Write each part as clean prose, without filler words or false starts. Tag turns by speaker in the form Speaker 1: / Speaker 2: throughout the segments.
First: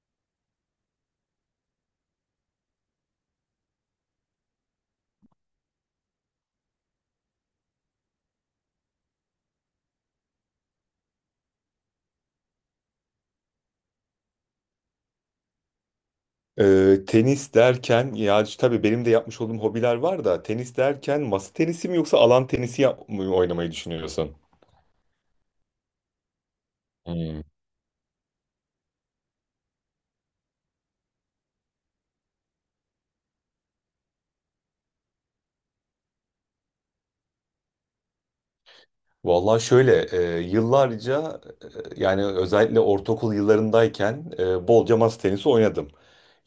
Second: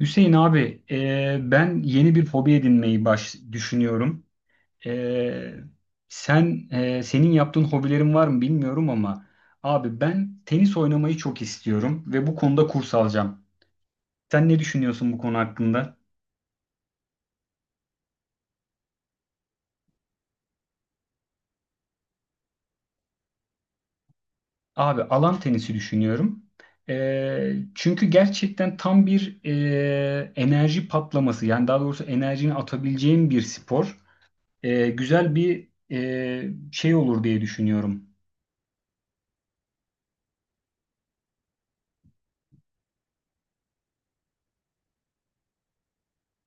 Speaker 1: Hüseyin abi, ben yeni bir hobi edinmeyi düşünüyorum. E, senin yaptığın hobilerin var mı bilmiyorum ama abi ben tenis oynamayı çok istiyorum ve bu konuda kurs alacağım. Sen ne düşünüyorsun bu konu hakkında?
Speaker 2: Tenis derken ya tabii benim de yapmış olduğum hobiler var da tenis derken masa tenisi mi yoksa alan tenisi yap mı oynamayı düşünüyorsun?
Speaker 1: Abi alan tenisi düşünüyorum.
Speaker 2: Hmm.
Speaker 1: Çünkü gerçekten tam bir enerji patlaması, yani daha doğrusu enerjini atabileceğim bir spor. Güzel bir şey olur diye düşünüyorum.
Speaker 2: Vallahi şöyle, yıllarca, yani özellikle ortaokul yıllarındayken bolca masa tenisi oynadım.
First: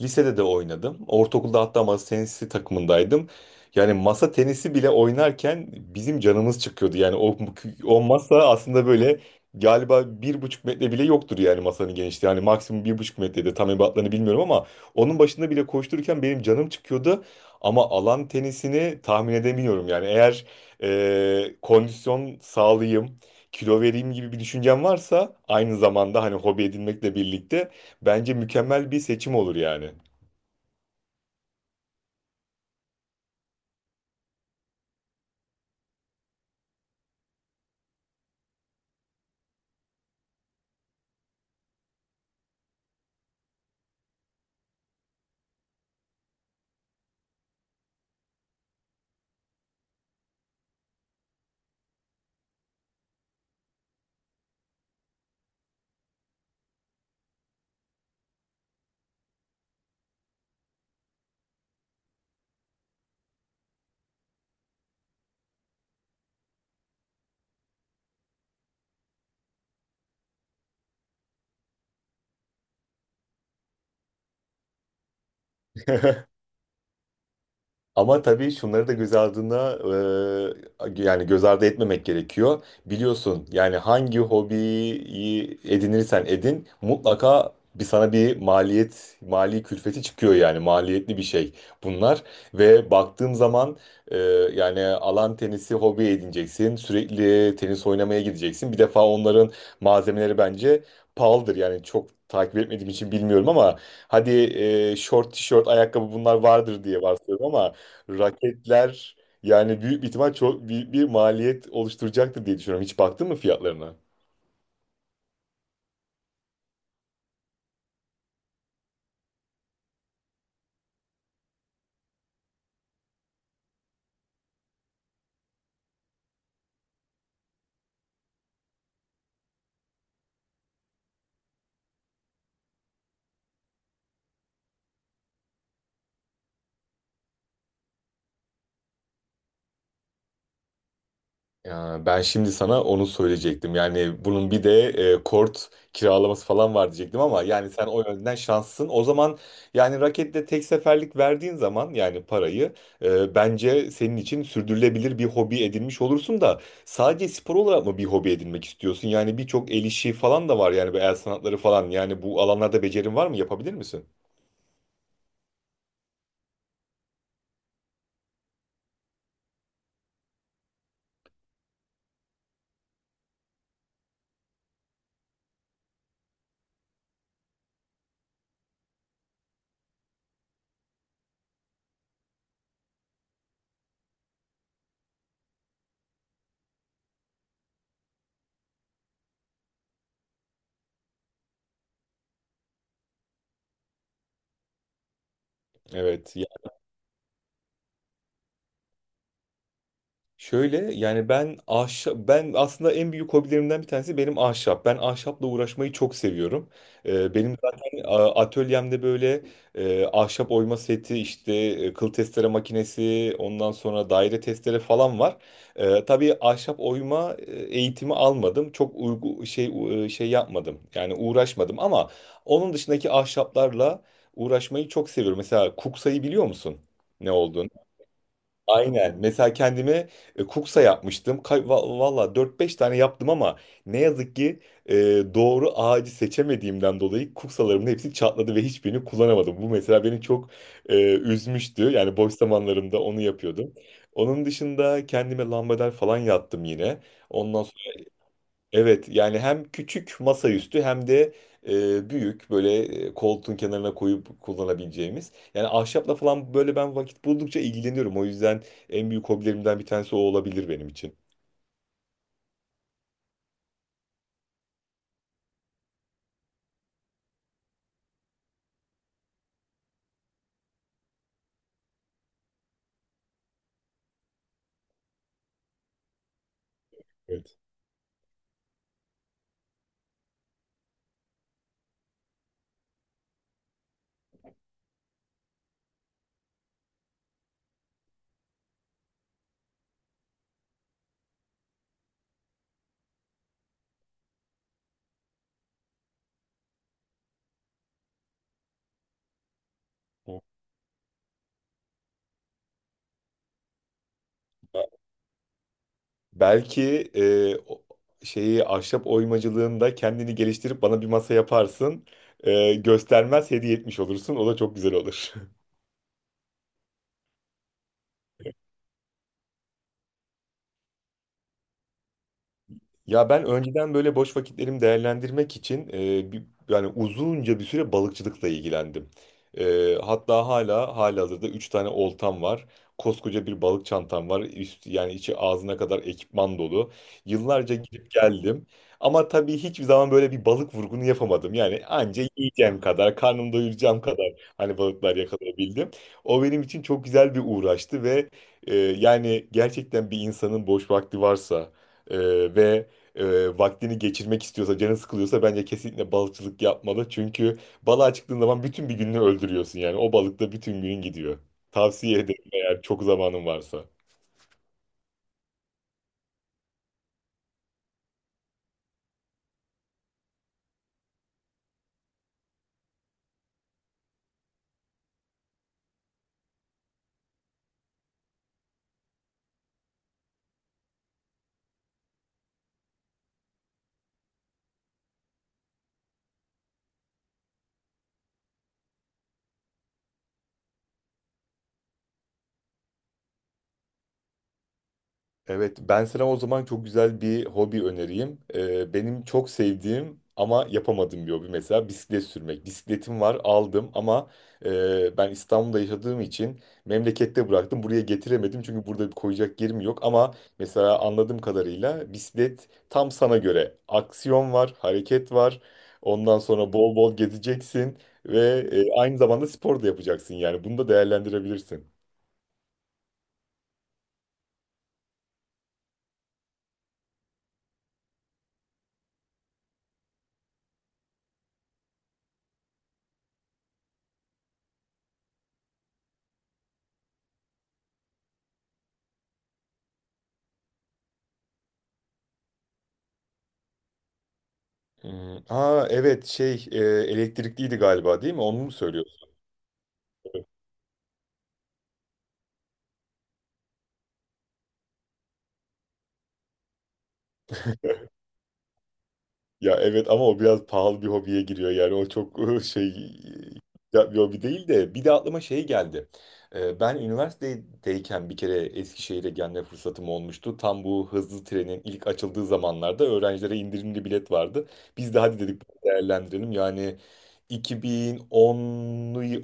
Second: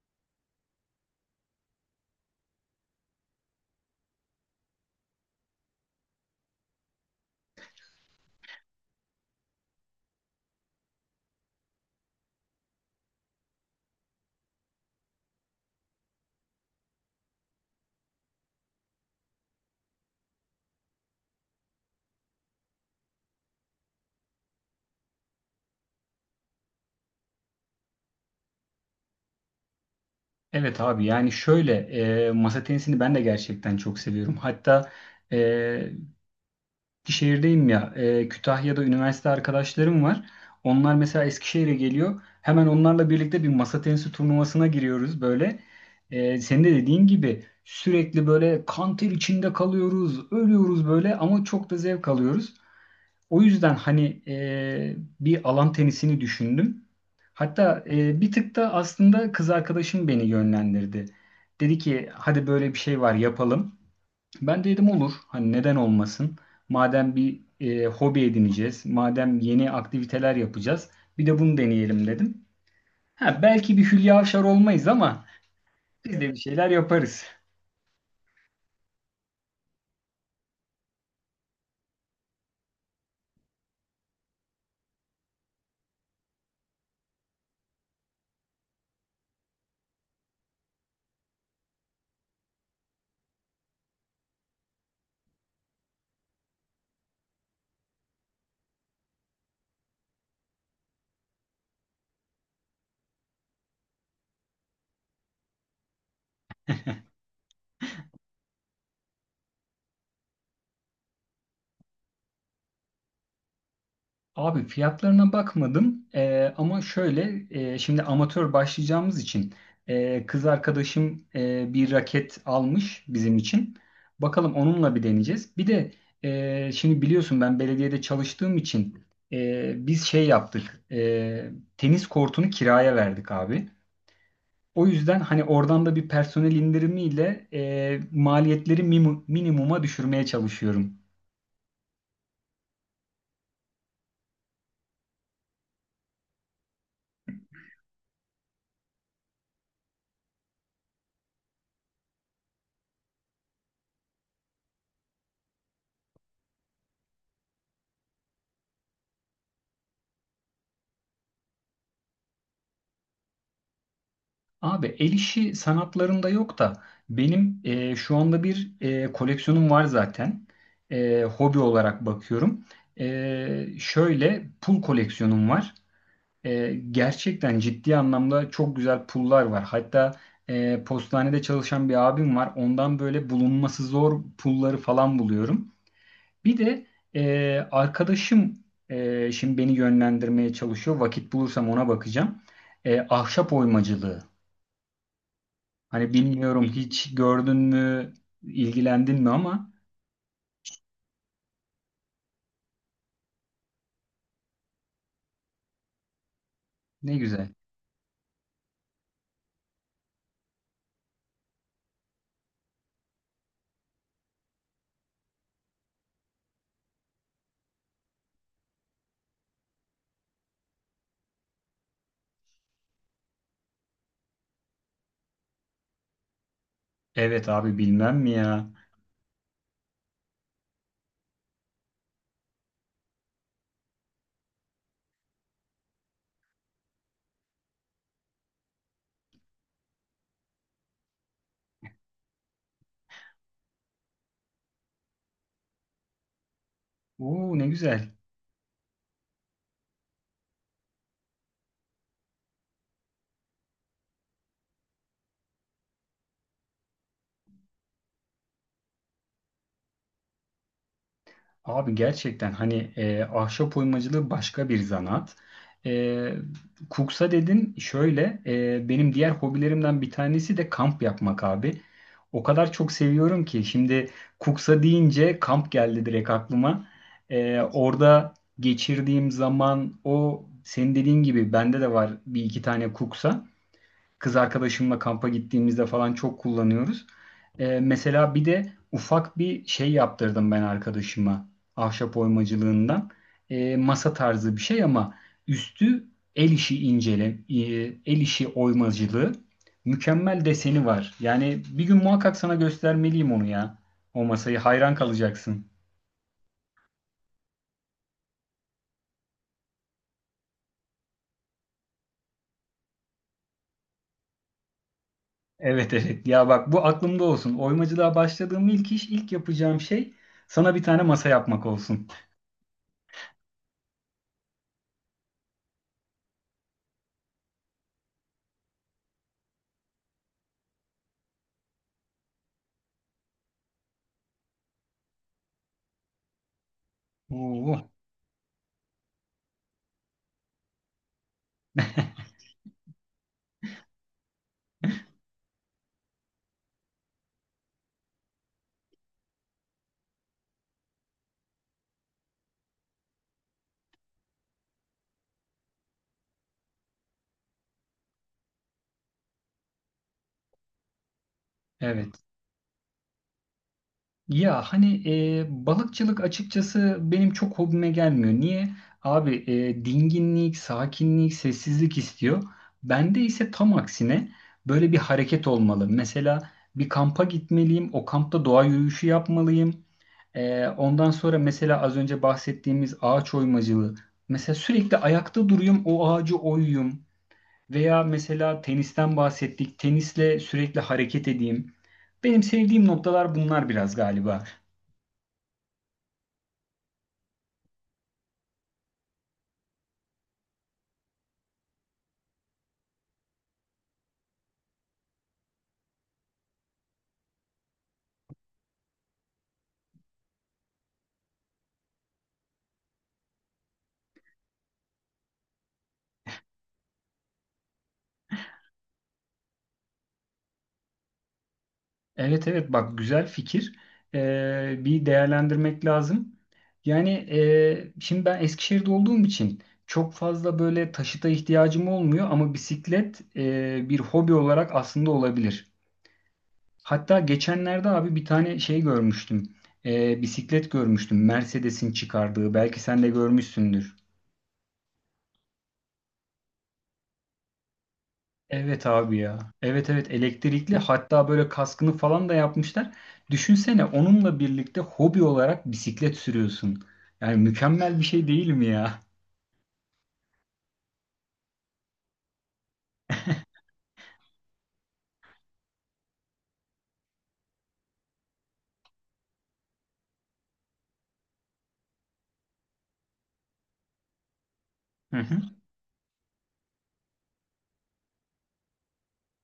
Speaker 2: Lisede de oynadım. Ortaokulda hatta masa tenisi takımındaydım. Yani masa tenisi bile oynarken bizim canımız çıkıyordu. Yani o masa aslında böyle galiba bir buçuk metre bile yoktur yani masanın genişliği. Yani maksimum bir buçuk metrede tam ebatlarını bilmiyorum ama onun başında bile koştururken benim canım çıkıyordu. Ama alan tenisini tahmin edemiyorum yani eğer kondisyon sağlayayım, kilo vereyim gibi bir düşüncen varsa, aynı zamanda hani hobi edinmekle birlikte bence mükemmel bir seçim olur yani.
Speaker 1: Evet abi, yani şöyle, masa tenisini ben de gerçekten çok seviyorum. Hatta e, Eskişehir'deyim ya, Kütahya'da üniversite arkadaşlarım var. Onlar mesela Eskişehir'e geliyor. Hemen onlarla birlikte bir masa tenisi turnuvasına giriyoruz böyle. Senin de dediğin gibi sürekli böyle kan ter içinde kalıyoruz, ölüyoruz böyle ama çok da zevk alıyoruz. O yüzden hani bir alan tenisini düşündüm. Hatta bir tık da aslında kız arkadaşım beni yönlendirdi. Dedi ki hadi böyle bir şey var, yapalım. Ben de dedim olur. Hani neden olmasın? Madem bir hobi edineceğiz, madem yeni aktiviteler yapacağız, bir de bunu deneyelim dedim. Ha, belki bir Hülya Avşar olmayız ama biz de bir şeyler yaparız.
Speaker 2: Ama tabii şunları da göz ardına, yani göz ardı etmemek gerekiyor. Biliyorsun yani hangi hobiyi edinirsen edin mutlaka bir sana bir maliyet, mali külfeti çıkıyor yani maliyetli bir şey bunlar. Ve baktığım zaman, e, yani alan tenisi hobi edineceksin. Sürekli tenis oynamaya gideceksin. Bir defa onların malzemeleri bence pahalıdır yani çok takip etmediğim için bilmiyorum ama hadi, short tişört ayakkabı bunlar vardır diye varsayıyorum ama raketler yani büyük bir ihtimal çok büyük bir maliyet oluşturacaktır diye düşünüyorum. Hiç baktın mı fiyatlarına?
Speaker 1: Abi fiyatlarına bakmadım. Ama şöyle, şimdi amatör başlayacağımız için kız arkadaşım bir raket almış bizim için. Bakalım onunla bir deneyeceğiz. Bir de şimdi biliyorsun ben belediyede çalıştığım için biz şey yaptık, tenis kortunu kiraya verdik abi. O yüzden hani oradan da bir personel indirimiyle maliyetleri minimuma düşürmeye çalışıyorum.
Speaker 2: Ya ben şimdi sana onu söyleyecektim. Yani bunun bir de kort kiralaması falan var diyecektim ama yani sen o yönden şanslısın. O zaman yani raketle tek seferlik verdiğin zaman yani parayı, bence senin için sürdürülebilir bir hobi edinmiş olursun da sadece spor olarak mı bir hobi edinmek istiyorsun? Yani birçok el işi falan da var yani bu el sanatları falan. Yani bu alanlarda becerin var mı? Yapabilir misin?
Speaker 1: Abi el işi sanatlarında yok da benim şu anda bir koleksiyonum var zaten. Hobi olarak bakıyorum. Şöyle, pul koleksiyonum var. Gerçekten ciddi anlamda çok güzel pullar var. Hatta postanede çalışan bir abim var. Ondan böyle bulunması zor pulları falan buluyorum. Bir de arkadaşım şimdi beni yönlendirmeye çalışıyor. Vakit bulursam ona bakacağım. Ahşap oymacılığı. Hani
Speaker 2: Evet.
Speaker 1: bilmiyorum, hiç gördün mü, ilgilendin mi ama
Speaker 2: Şöyle yani ben aslında en büyük hobilerimden bir tanesi benim ahşap. Ben ahşapla uğraşmayı çok seviyorum.
Speaker 1: ne güzel.
Speaker 2: Benim zaten atölyemde böyle ahşap oyma seti işte kıl testere makinesi ondan sonra daire testere falan var. Tabii ahşap oyma eğitimi almadım. Çok uygu şey u- e, Şey yapmadım. Yani uğraşmadım ama onun dışındaki ahşaplarla uğraşmayı çok seviyorum. Mesela kuksayı biliyor musun? Ne
Speaker 1: Evet
Speaker 2: olduğunu?
Speaker 1: abi, bilmem mi ya?
Speaker 2: Aynen. Mesela kendime kuksa yapmıştım. Valla 4-5 tane yaptım ama ne yazık ki e, doğru ağacı seçemediğimden dolayı kuksalarımın hepsi çatladı ve hiçbirini kullanamadım. Bu mesela beni çok üzmüştü. Yani boş zamanlarımda onu yapıyordum. Onun dışında kendime lambader falan yattım yine.
Speaker 1: Oo,
Speaker 2: Ondan
Speaker 1: ne güzel.
Speaker 2: Evet yani hem küçük masaüstü hem de büyük böyle, koltuğun kenarına koyup kullanabileceğimiz. Yani ahşapla falan böyle ben vakit buldukça ilgileniyorum. O yüzden en büyük hobilerimden bir tanesi o olabilir benim için.
Speaker 1: Abi gerçekten hani ahşap oymacılığı başka bir zanat. E, Kuksa dedin, şöyle, benim diğer hobilerimden bir tanesi de kamp yapmak abi. O kadar çok seviyorum ki şimdi kuksa deyince kamp geldi direkt aklıma. Orada geçirdiğim zaman, o senin dediğin gibi bende de var bir iki tane kuksa. Kız arkadaşımla kampa gittiğimizde falan çok kullanıyoruz. Mesela bir de ufak bir şey yaptırdım ben arkadaşıma, ahşap oymacılığından. Masa tarzı bir şey ama üstü el işi el işi oymacılığı. Mükemmel deseni var. Yani bir gün muhakkak sana göstermeliyim onu ya. O masayı, hayran
Speaker 2: Evet.
Speaker 1: kalacaksın.
Speaker 2: Belki şeyi ahşap oymacılığında kendini geliştirip bana bir masa yaparsın. Göstermez hediye etmiş olursun. O da çok güzel olur.
Speaker 1: Evet evet. Ya bak, bu aklımda olsun. Oymacılığa başladığım ilk iş, ilk yapacağım şey sana bir tane masa yapmak olsun.
Speaker 2: Ya ben önceden böyle boş vakitlerimi değerlendirmek için yani uzunca bir süre balıkçılıkla ilgilendim. Hatta hala halihazırda 3 tane oltam var. Koskoca bir balık çantam var. Yani içi ağzına kadar ekipman dolu. Yıllarca
Speaker 1: Oo,
Speaker 2: gidip geldim. Ama tabii hiçbir zaman böyle bir balık vurgunu yapamadım. Yani anca yiyeceğim kadar, karnımı doyuracağım kadar hani balıklar yakalayabildim. O benim için çok güzel bir uğraştı ve yani gerçekten bir insanın boş vakti varsa... Ee, ve vaktini geçirmek istiyorsa, canı sıkılıyorsa bence kesinlikle balıkçılık yapmalı. Çünkü balığa çıktığın zaman bütün bir gününü öldürüyorsun yani. O balıkta bütün günün gidiyor.
Speaker 1: evet.
Speaker 2: Tavsiye ederim eğer çok zamanın varsa.
Speaker 1: Ya hani balıkçılık açıkçası benim çok hobime gelmiyor. Niye? Abi, dinginlik, sakinlik, sessizlik istiyor. Bende ise tam aksine böyle bir hareket olmalı. Mesela bir kampa gitmeliyim, o kampta doğa yürüyüşü yapmalıyım. Ondan sonra mesela az önce bahsettiğimiz ağaç oymacılığı. Mesela sürekli ayakta duruyum, o ağacı oyuyum. Veya mesela tenisten bahsettik, tenisle sürekli hareket edeyim. Benim sevdiğim noktalar bunlar biraz galiba.
Speaker 2: Evet, ben sana o zaman çok güzel bir hobi önereyim. Benim çok sevdiğim ama yapamadığım bir hobi mesela bisiklet sürmek. Bisikletim var, aldım ama ben İstanbul'da yaşadığım için memlekette bıraktım. Buraya getiremedim çünkü burada bir koyacak yerim yok. Ama mesela anladığım kadarıyla bisiklet tam sana göre. Aksiyon var, hareket var. Ondan sonra bol bol gezeceksin ve aynı zamanda spor da yapacaksın yani. Bunu da değerlendirebilirsin.
Speaker 1: Evet evet, bak güzel fikir. Bir değerlendirmek lazım. Yani şimdi ben Eskişehir'de olduğum için çok fazla böyle taşıta ihtiyacım olmuyor ama bisiklet bir hobi olarak aslında olabilir. Hatta geçenlerde abi bir tane şey görmüştüm. Bisiklet görmüştüm. Mercedes'in çıkardığı. Belki sen de görmüşsündür.
Speaker 2: Hmm. Aa evet şey, elektrikliydi galiba değil mi? Onu mu
Speaker 1: Evet abi
Speaker 2: söylüyorsun?
Speaker 1: ya. Evet evet, elektrikli, hatta böyle kaskını falan da yapmışlar. Düşünsene, onunla birlikte hobi olarak bisiklet sürüyorsun. Yani mükemmel bir şey değil mi ya?
Speaker 2: Ya evet ama o biraz pahalı bir hobiye giriyor yani o çok şey, ya bir hobi değil de bir de aklıma şey geldi. Ben üniversitedeyken bir kere Eskişehir'e gelme fırsatım olmuştu. Tam bu hızlı trenin ilk açıldığı zamanlarda öğrencilere indirimli bilet vardı. Biz de hadi dedik değerlendirelim yani 2010,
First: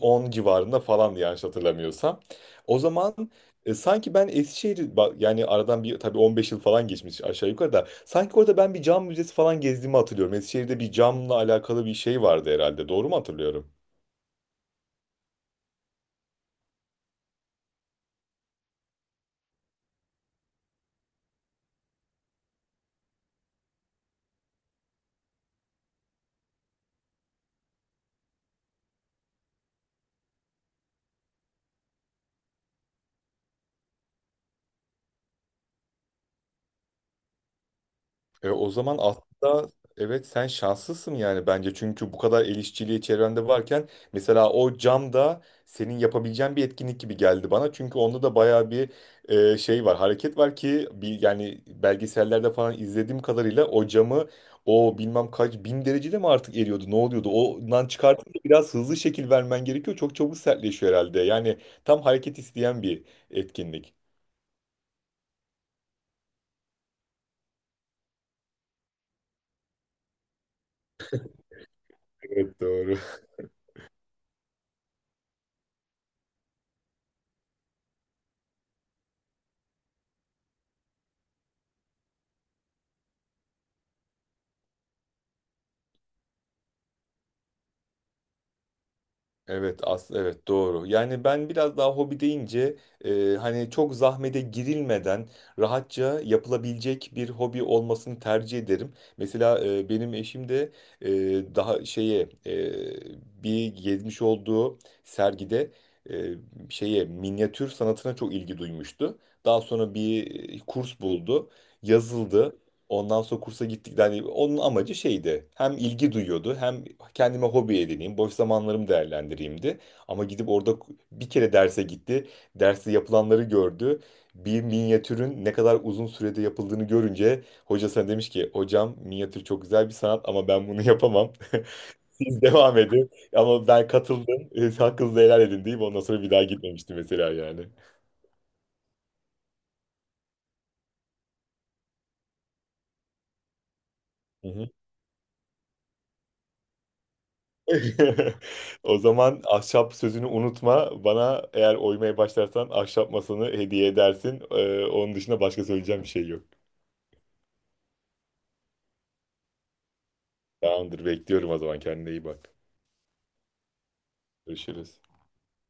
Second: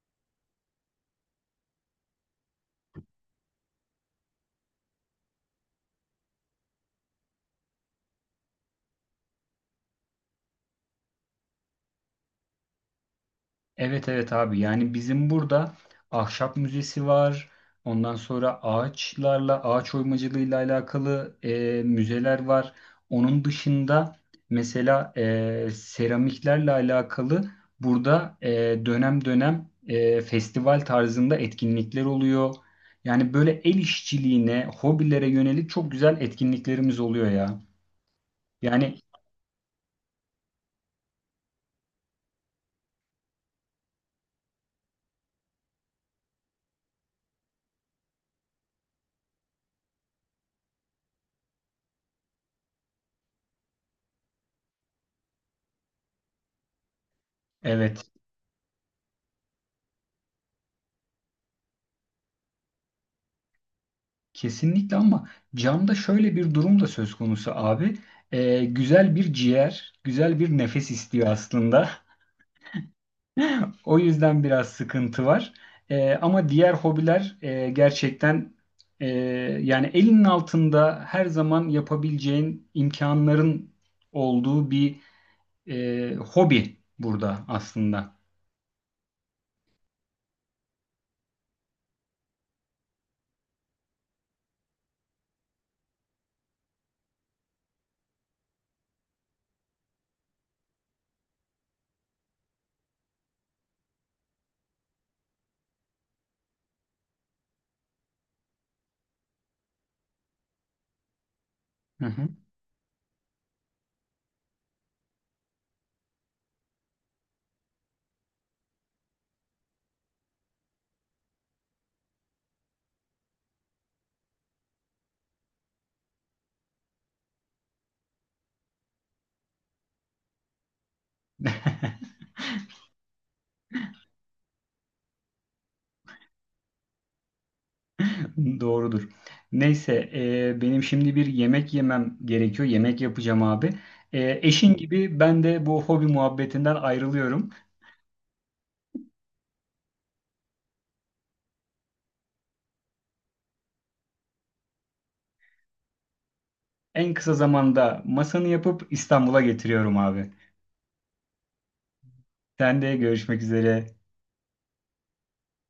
Speaker 2: 10 civarında falandı yanlış hatırlamıyorsam. O zaman sanki ben yani aradan bir tabii 15 yıl falan geçmiş aşağı yukarı da sanki orada ben bir cam müzesi falan gezdiğimi hatırlıyorum. Eskişehir'de bir camla alakalı bir şey vardı herhalde. Doğru mu hatırlıyorum?
Speaker 1: Evet evet abi, yani bizim burada ahşap müzesi var. Ondan sonra ağaçlarla, ağaç oymacılığıyla alakalı müzeler var. Onun dışında mesela seramiklerle alakalı burada dönem dönem festival tarzında etkinlikler oluyor. Yani böyle el işçiliğine, hobilere yönelik çok güzel etkinliklerimiz oluyor ya.
Speaker 2: O zaman
Speaker 1: Yani
Speaker 2: aslında evet sen şanslısın yani bence. Çünkü bu kadar el işçiliği çevrende varken mesela o cam da senin yapabileceğin bir etkinlik gibi geldi bana. Çünkü onda da bayağı bir hareket var ki bir, yani belgesellerde falan izlediğim kadarıyla o camı o bilmem kaç bin derecede mi artık eriyordu ne oluyordu? Ondan
Speaker 1: evet.
Speaker 2: çıkartınca biraz hızlı şekil vermen gerekiyor. Çok çabuk sertleşiyor herhalde. Yani tam hareket isteyen bir etkinlik.
Speaker 1: Kesinlikle ama camda şöyle bir durum da söz konusu abi. Güzel bir ciğer, güzel bir nefes istiyor aslında.
Speaker 2: Evet doğru.
Speaker 1: O yüzden biraz sıkıntı var. Ama diğer hobiler, gerçekten e, yani elinin altında her zaman yapabileceğin imkanların olduğu bir hobi burada aslında.
Speaker 2: Evet doğru. Yani ben biraz daha hobi deyince, hani çok zahmete girilmeden rahatça yapılabilecek bir hobi olmasını tercih ederim. Mesela, benim eşim de e, daha şeye e, bir gezmiş olduğu sergide, e, şeye minyatür sanatına çok ilgi duymuştu. Daha sonra bir kurs buldu,
Speaker 1: Hı hı.
Speaker 2: yazıldı. Ondan sonra kursa gittik. Yani onun amacı şeydi. Hem ilgi duyuyordu hem kendime hobi edineyim, boş zamanlarımı değerlendireyimdi. Ama gidip orada bir kere derse gitti. Derste yapılanları gördü. Bir minyatürün ne kadar uzun sürede yapıldığını görünce hocasına demiş ki hocam minyatür çok güzel bir sanat ama ben bunu yapamam. Siz devam edin. Ama ben katıldım. Hakkınızı helal edin deyip ondan sonra bir daha gitmemiştim mesela yani.
Speaker 1: Doğrudur. Neyse, benim şimdi bir yemek yemem gerekiyor. Yemek yapacağım abi.
Speaker 2: Hı hı.
Speaker 1: Eşin gibi ben de bu hobi muhabbetinden ayrılıyorum.
Speaker 2: O zaman ahşap sözünü unutma. Bana eğer oymaya başlarsan ahşap masanı hediye edersin. Onun dışında başka söyleyeceğim bir şey yok.
Speaker 1: En kısa zamanda masanı yapıp İstanbul'a getiriyorum abi.
Speaker 2: Tamamdır, bekliyorum o zaman. Kendine iyi bak.
Speaker 1: Sen de görüşmek üzere.
Speaker 2: Görüşürüz.